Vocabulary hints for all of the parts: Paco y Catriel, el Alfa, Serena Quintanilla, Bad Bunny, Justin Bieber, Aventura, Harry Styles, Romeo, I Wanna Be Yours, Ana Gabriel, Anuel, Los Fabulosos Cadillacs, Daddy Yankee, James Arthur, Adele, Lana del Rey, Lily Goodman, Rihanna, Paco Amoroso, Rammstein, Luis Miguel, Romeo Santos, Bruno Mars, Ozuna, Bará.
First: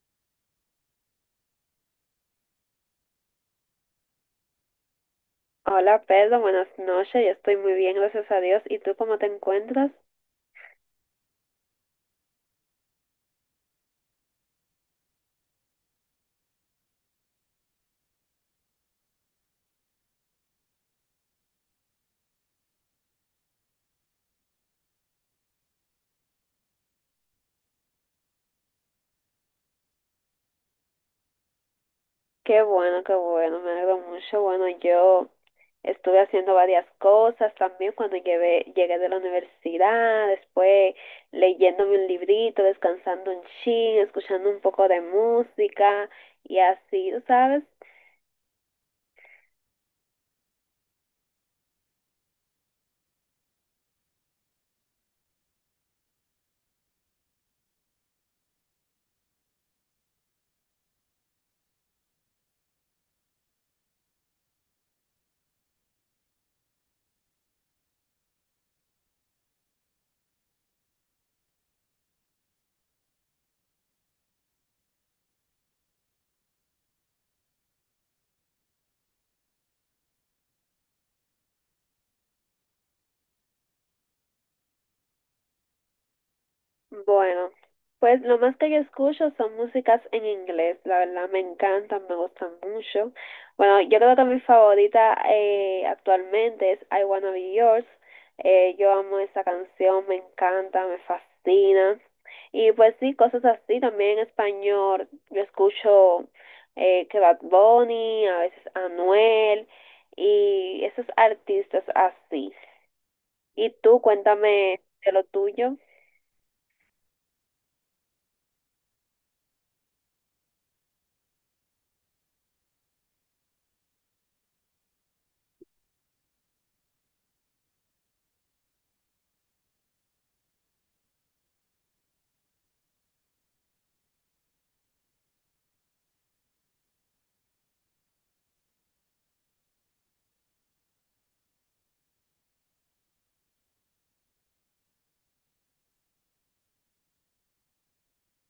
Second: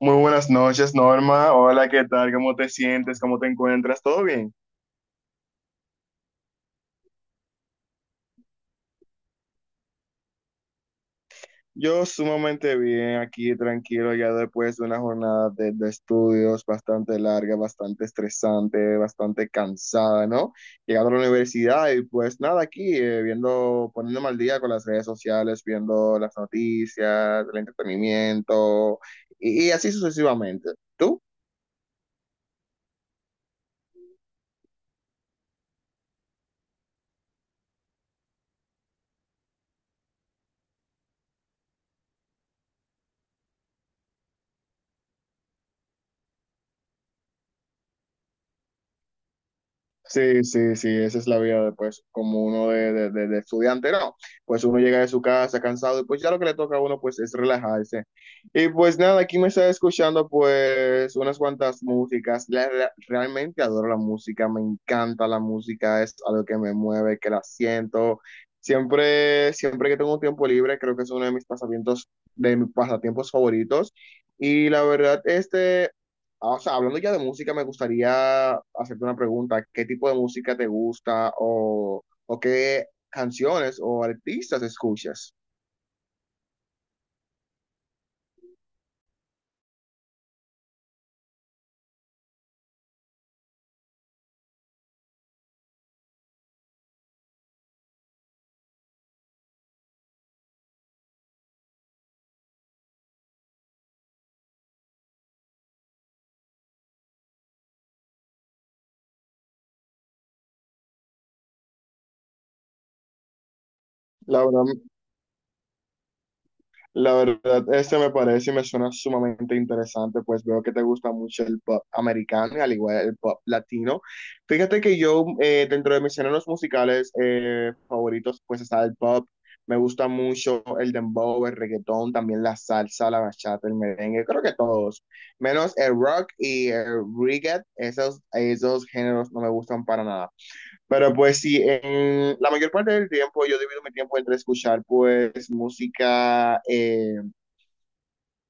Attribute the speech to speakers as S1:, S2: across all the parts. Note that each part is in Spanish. S1: Muy buenas noches, Norma. Hola, ¿qué tal? ¿Cómo te sientes? ¿Cómo te encuentras? ¿Todo bien?
S2: Hola Pedro, buenas noches. Yo estoy muy bien, gracias a Dios. ¿Y tú cómo te encuentras?
S1: Yo sumamente bien, aquí tranquilo, ya después de una jornada de estudios bastante larga, bastante estresante, bastante cansada, ¿no? Llegando a la universidad y pues nada, aquí viendo, poniéndome al día con las redes sociales, viendo las noticias, el entretenimiento y así sucesivamente. ¿Tú?
S2: Qué bueno, me alegro mucho. Bueno, yo estuve haciendo varias cosas también cuando llegué de la universidad, después leyéndome un librito, descansando un chin, escuchando un poco de música y así, ¿tú sabes?
S1: Sí, sí, sí, esa es la vida de, pues, como uno de estudiante, no, pues uno llega de su casa cansado y pues ya lo que le toca a uno pues es relajarse. Y pues nada, aquí me está escuchando pues unas cuantas músicas, realmente adoro la música, me encanta la música, es algo que me mueve, que la siento. Siempre, siempre que tengo tiempo libre, creo que es uno de mis pasatiempos favoritos. Y la verdad, O sea, hablando ya de música, me gustaría hacerte una pregunta. ¿Qué tipo de música te gusta o qué canciones o artistas escuchas?
S2: Bueno, pues lo más que yo escucho son músicas en inglés, la verdad me encantan, me gustan mucho. Bueno, yo creo que mi favorita actualmente es I Wanna Be Yours. Yo amo esa canción, me encanta, me fascina. Y pues sí, cosas así, también en español yo escucho que Bad Bunny, a veces Anuel y esos artistas así. Y tú
S1: La verdad,
S2: cuéntame de lo tuyo.
S1: La verdad, este me parece y me suena sumamente interesante, pues veo que te gusta mucho el pop americano, y al igual el pop latino. Fíjate que yo, dentro de mis géneros musicales favoritos, pues está el pop, me gusta mucho el dembow, el reggaetón, también la salsa, la bachata, el merengue, creo que todos, menos el rock y el reggae, esos, esos géneros no me gustan para nada. Pero pues sí, en la mayor parte del tiempo yo divido mi tiempo entre escuchar pues música, eh,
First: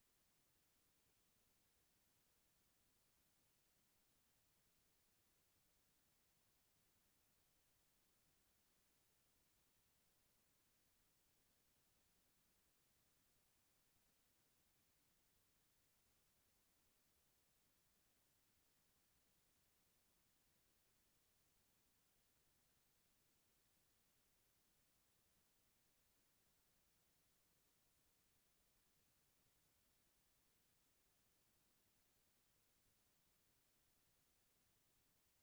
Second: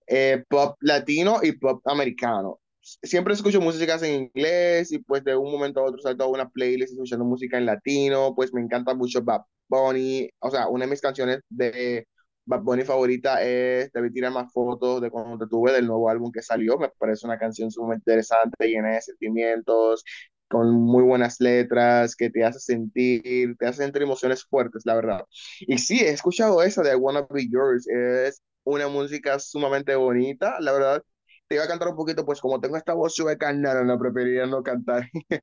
S1: eh, pop latino y pop americano. Siempre escucho músicas en inglés y pues de un momento a otro salto a una playlist escuchando música en latino, pues me encanta mucho Bad Bunny, o sea, una de mis canciones de Bad Bunny favorita es Debí Tirar Más Fotos de cuando te tuve del nuevo álbum que salió, me parece una canción sumamente interesante, llena de sentimientos, con muy buenas letras, que te hace sentir emociones fuertes, la verdad. Y sí, he escuchado esa de I Wanna Be Yours, es una música sumamente bonita, la verdad. Te iba a cantar un poquito, pues como tengo esta voz sueca, no, no, no, preferiría no cantar.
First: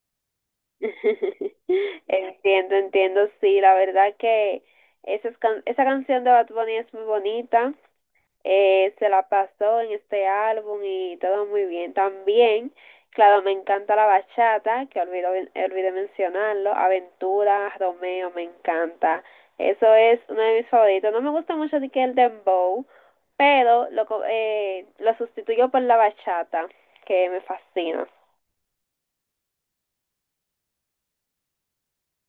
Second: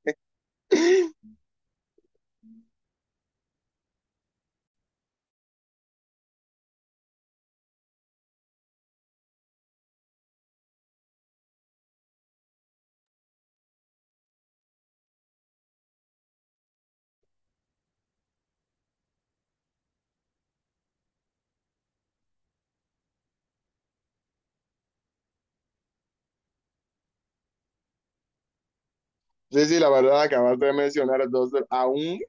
S2: Entiendo, entiendo, sí, la verdad que esa, esa canción de Bad Bunny es muy bonita, se la pasó en este álbum y todo muy bien. También, claro, me encanta la bachata, que olvidé mencionarlo, Aventura, Romeo, me encanta. Eso es uno de mis favoritos. No me gusta mucho ni que el dembow, pero lo sustituyo por la bachata, que me fascina.
S1: Sí, sí, la verdad, acabaste de mencionar entonces,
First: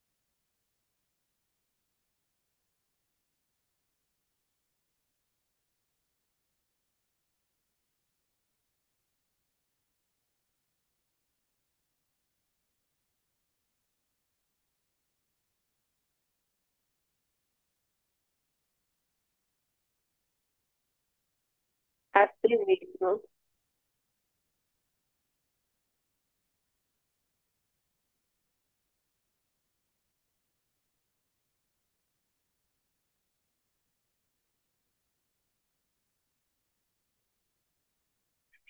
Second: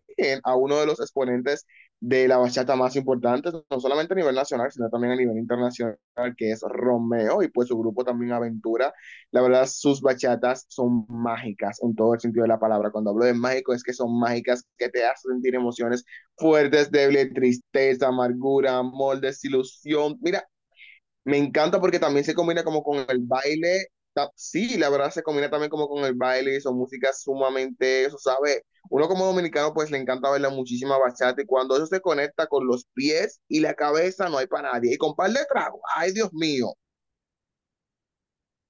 S1: a uno de los exponentes de la bachata más importantes, no solamente a nivel nacional, sino también a nivel internacional, que es Romeo y pues su grupo también Aventura. La verdad, sus bachatas son mágicas en todo el sentido de la palabra. Cuando hablo de mágico, es que son mágicas que te hacen sentir emociones fuertes, débiles, tristeza, amargura, amor, desilusión. Mira, me encanta porque también se
S2: Así
S1: combina como con el
S2: mismo.
S1: baile. Sí, la verdad se combina también como con el baile y son músicas sumamente, eso sabe, uno como dominicano pues le encanta bailar muchísima bachata y cuando eso se conecta con los pies y la cabeza no hay para nadie. Y con par de tragos, ay Dios mío.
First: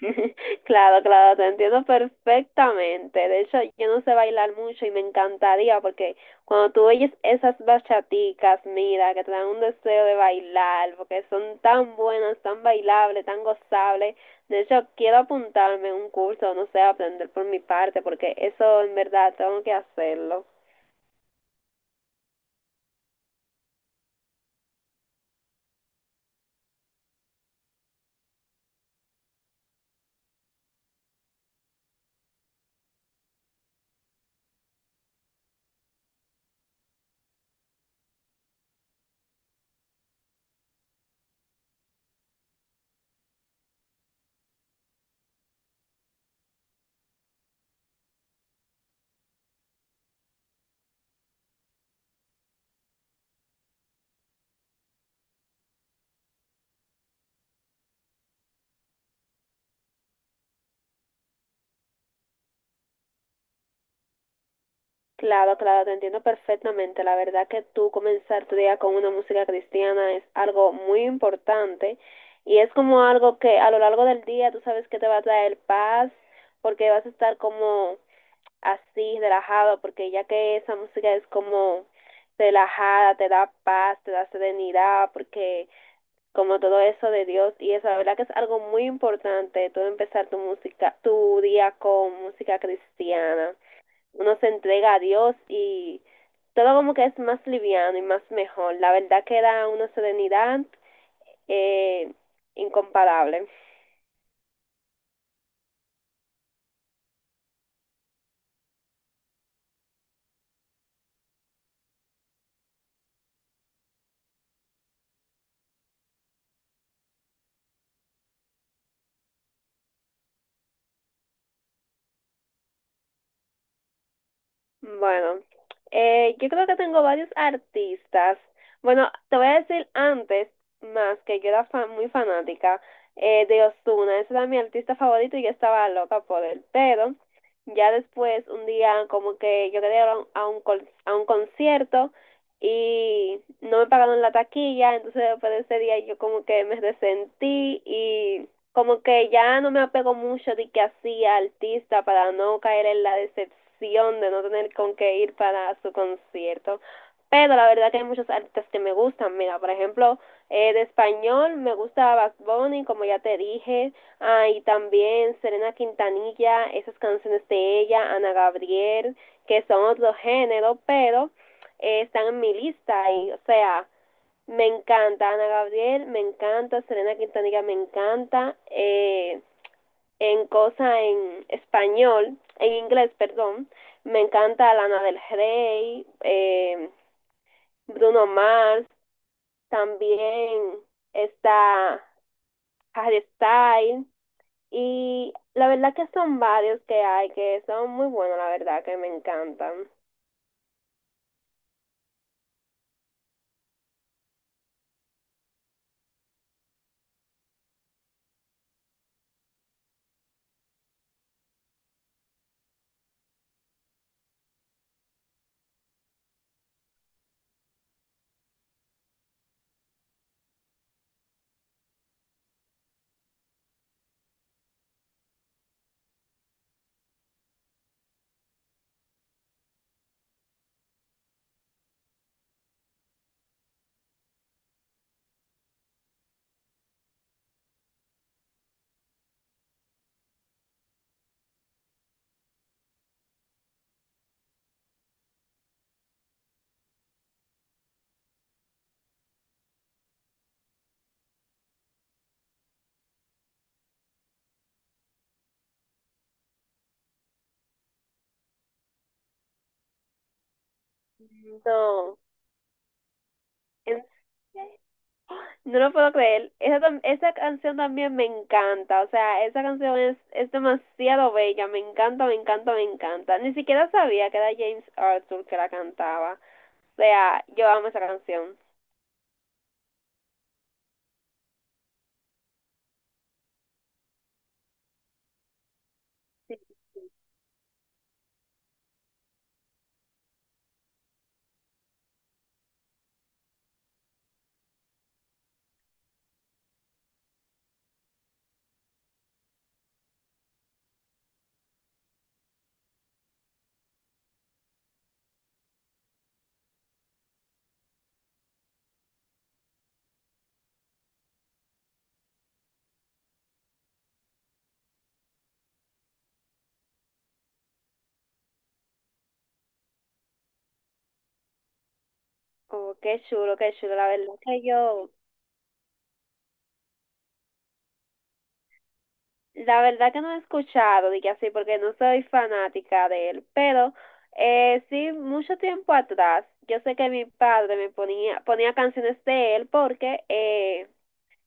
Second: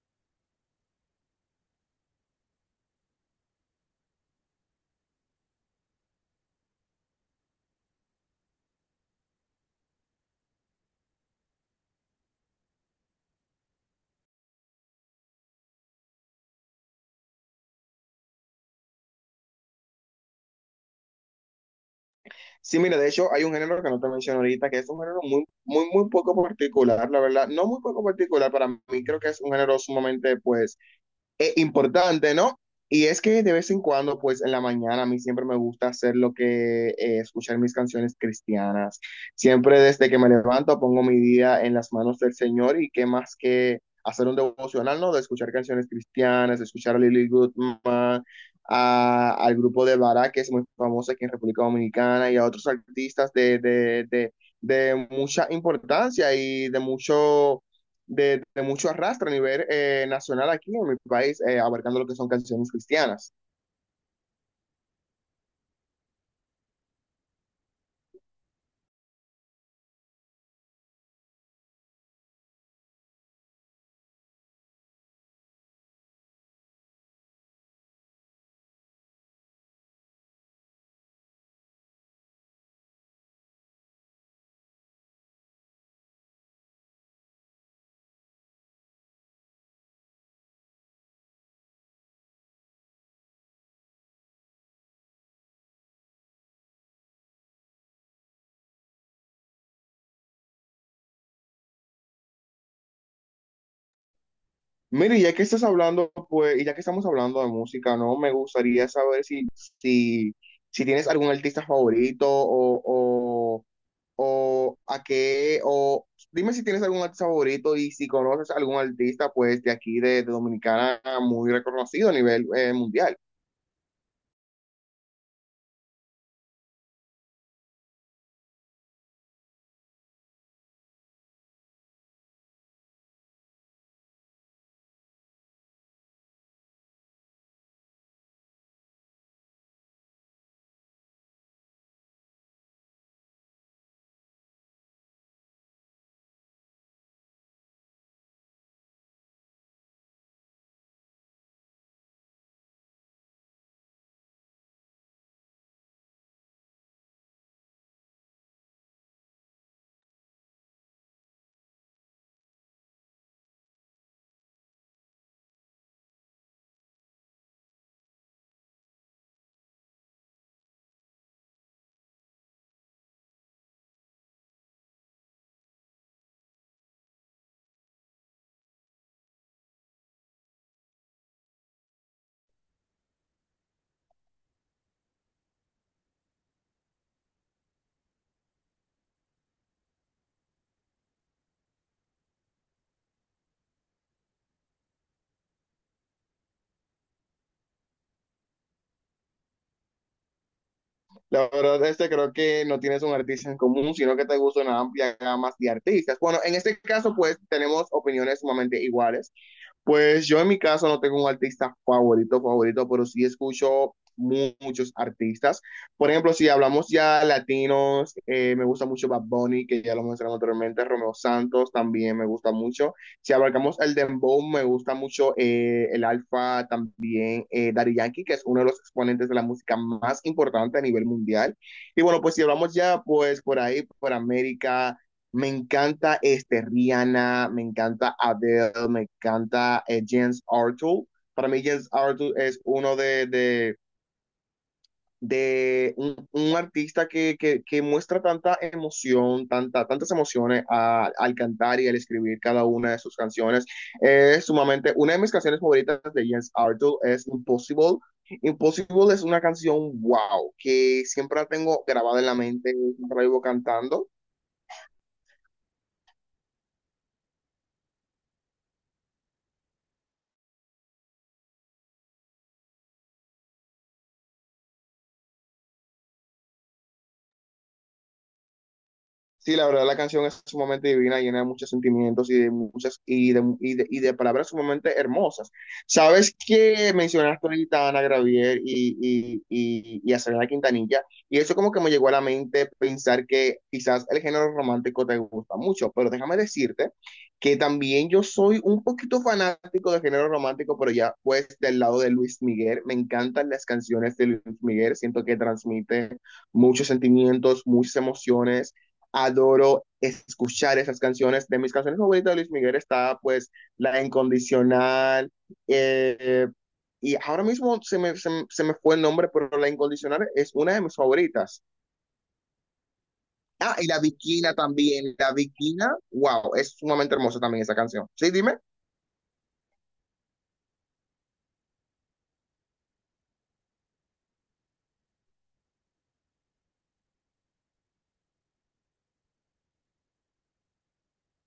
S2: Claro, claro, te entiendo perfectamente. De hecho, yo no sé bailar mucho y me encantaría porque cuando tú oyes esas bachaticas, mira, que te dan un deseo de bailar, porque son tan buenas, tan bailables, tan gozables. De hecho, quiero apuntarme a un curso, no sé, aprender por mi parte, porque eso en verdad tengo que hacerlo.
S1: Sí, mira, de hecho hay un género que no te menciono ahorita, que es un género muy, muy, muy poco particular, la verdad, no muy poco particular para mí, creo que es un género sumamente pues importante, ¿no? Y es que de vez en cuando, pues en la mañana, a mí siempre me gusta hacer lo que, escuchar mis canciones cristianas. Siempre desde que me levanto pongo mi día en las manos del Señor y qué más que hacer un devocional, ¿no? De escuchar canciones cristianas, de escuchar a Lily Goodman, al grupo de Bará, que es muy famoso aquí en República Dominicana, y a otros artistas de mucha importancia y de mucho arrastre a nivel nacional aquí en mi país, abarcando lo que son canciones cristianas.
S2: Claro, claro, te entiendo perfectamente. La verdad que tú comenzar tu día con una música cristiana es algo muy importante y es como algo que a lo largo del día tú sabes que te va a traer paz porque vas a estar como así, relajado, porque ya que esa música es como relajada, te da paz, te da serenidad, porque como todo eso de Dios y eso, la verdad que es algo muy importante tú empezar tu música, tu día con música cristiana, uno se entrega a Dios y todo como que es más liviano y más mejor. La verdad que da una serenidad eh, incomparable.
S1: Mire, ya que estás hablando, pues, y ya que estamos hablando de música, ¿no? Me gustaría saber si, si tienes algún artista favorito o a qué, o dime si tienes algún artista favorito y si conoces algún artista, pues, de aquí, de Dominicana, muy reconocido a nivel mundial.
S2: Bueno, yo creo que tengo varios artistas. Bueno, te voy a decir antes, más que yo era muy fanática de Ozuna. Ese era mi artista favorito y yo estaba loca por él. Pero ya después, un día, como que yo quería ir a un a un concierto y no me pagaron la taquilla. Entonces, después de ese día, yo como que me resentí y como que ya no me apego mucho de que hacía artista para no caer en la decepción de no tener con qué ir para su concierto. Pero la verdad que hay muchos artistas que me gustan. Mira, por ejemplo, de español me gusta Bad Bunny, como ya te dije. Ah, y también Serena Quintanilla, esas canciones de ella, Ana Gabriel, que son otro género, pero están en mi lista. Y, o sea, me encanta Ana Gabriel, me encanta Serena Quintanilla, me encanta en cosa en español, en inglés, perdón. Me encanta Lana del Rey, Bruno Mars, también está Harry Styles, y la verdad que son varios que hay que son muy buenos, la verdad que me encantan.
S1: La verdad, este creo que no tienes un artista en común, sino que te gusta una amplia gama de artistas. Bueno, en este caso, pues tenemos opiniones sumamente iguales. Pues yo en mi caso no tengo un artista favorito, favorito, pero sí escucho muchos artistas. Por ejemplo, si hablamos ya latinos, me gusta mucho Bad Bunny, que ya lo mencionamos anteriormente, Romeo Santos también me gusta mucho. Si abarcamos el dembow, me gusta mucho el Alfa, también Daddy Yankee, que es uno de los exponentes de la música más importante a nivel mundial. Y bueno, pues si hablamos ya, pues por ahí, por América. Me encanta este Rihanna, me encanta Adele, me encanta James Arthur. Para mí James Arthur es uno de un artista que muestra tanta emoción, tanta, tantas emociones al cantar y al escribir cada una de sus canciones. Es sumamente, una de mis canciones favoritas de James Arthur es Impossible. Impossible es una canción wow, que siempre la tengo
S2: No,
S1: grabada en la mente, siempre la vivo
S2: en-
S1: cantando.
S2: no lo puedo creer. Esa, esa canción también me encanta. O sea, esa canción es demasiado bella. Me encanta, me encanta, me encanta. Ni siquiera sabía que era James Arthur que la cantaba. O sea, yo amo esa canción.
S1: Sí, la verdad la canción es sumamente divina, llena de muchos sentimientos y de muchas y de palabras sumamente hermosas. Sabes que mencionaste ahorita a Ana Gravier y a Selena Quintanilla, y eso como que me llegó a la mente pensar que quizás el género romántico te gusta mucho, pero déjame decirte que también yo soy un poquito fanático del género romántico, pero ya pues del lado de Luis Miguel, me encantan las canciones de Luis Miguel, siento que transmite muchos sentimientos, muchas emociones, adoro escuchar esas canciones. De mis canciones favoritas de Luis Miguel está pues La Incondicional. eh, y ahora mismo se me fue el nombre, pero La Incondicional es una de mis favoritas.
S2: Oh, qué chulo, qué
S1: Ah, y
S2: chulo.
S1: La
S2: La verdad
S1: Bikina
S2: que yo,
S1: también. La Bikina, wow, es sumamente hermosa también esa canción. Sí, dime.
S2: la verdad que no he escuchado, dije así, porque no soy fanática de él. Pero sí, mucho tiempo atrás, yo sé que mi padre me ponía canciones de él porque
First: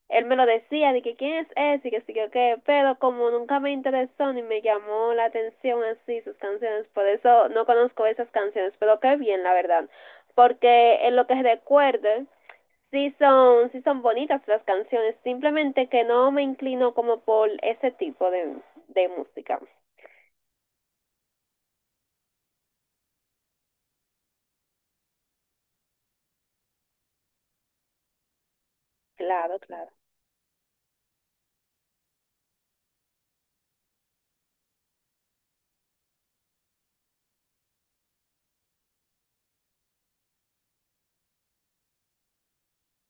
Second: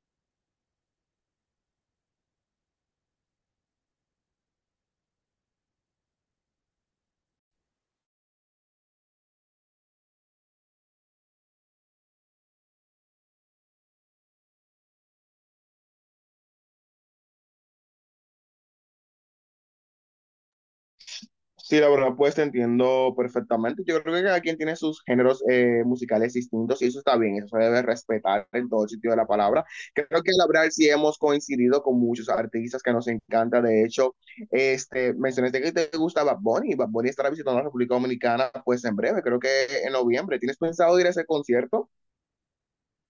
S2: él me lo decía, de que quién es ese, y que sí, que qué, pero como nunca me interesó ni me llamó la atención así sus canciones, por eso no conozco esas canciones, pero qué bien, la verdad, porque en lo que recuerde, sí son bonitas las canciones, simplemente que no me inclino como por ese tipo de música.
S1: Sí, la verdad, pues te entiendo perfectamente. Yo creo que cada quien tiene sus géneros musicales distintos y eso está bien, eso se debe respetar en todo sentido de la
S2: Claro,
S1: palabra.
S2: claro.
S1: Creo que la verdad sí hemos coincidido con muchos artistas que nos encanta. De hecho, este, mencionaste que te gusta Bad Bunny. Bad Bunny estará visitando la República Dominicana pues en breve, creo que en noviembre. ¿Tienes pensado ir a ese concierto?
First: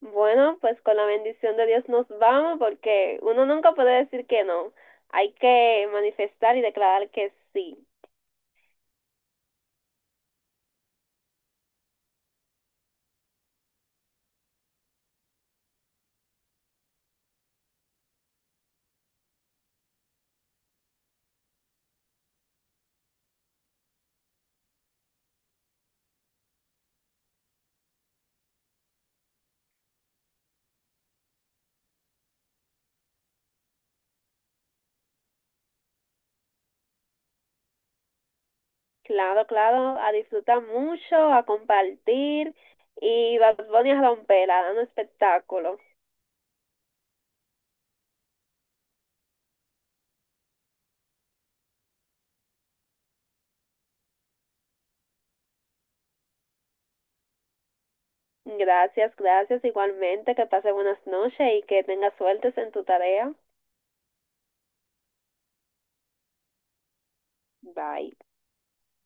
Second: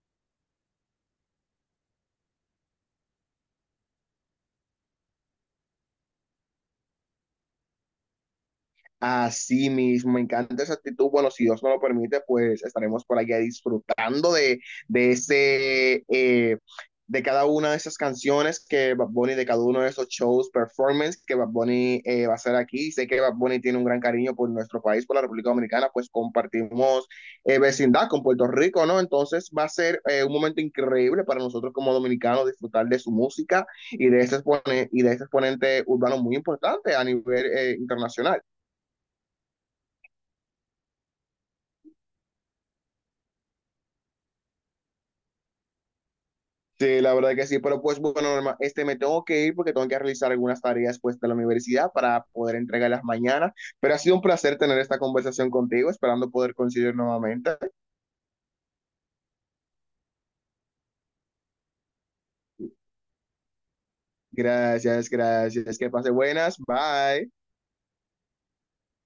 S2: Bueno, pues con la bendición de Dios nos vamos, porque uno nunca puede decir que no, hay que manifestar y declarar que sí.
S1: Así mismo, me encanta esa actitud. Bueno, si Dios nos lo permite, pues estaremos por allá disfrutando de ese, de cada una de esas canciones que Bad Bunny, de cada uno de esos shows, performance que Bad Bunny va a hacer aquí. Sé que Bad Bunny tiene un gran cariño por nuestro país, por la República Dominicana, pues compartimos vecindad con Puerto Rico, ¿no? Entonces va a ser un momento increíble para nosotros como dominicanos disfrutar de su música y de ese exponente, y de ese exponente urbano muy importante a nivel internacional.
S2: Claro, claro, a disfrutar mucho, a compartir y Bad Bunny a romperla, a dar un espectáculo.
S1: Sí, la verdad que sí, pero pues bueno, Norma, este me tengo que ir porque tengo que realizar algunas tareas pues de la universidad para poder entregarlas mañana, pero ha sido un placer tener esta conversación contigo, esperando poder coincidir nuevamente.
S2: Gracias, gracias. Igualmente, que pase buenas noches y que tengas suertes en tu tarea.
S1: Gracias, gracias, que pase buenas, bye.
S2: Bye.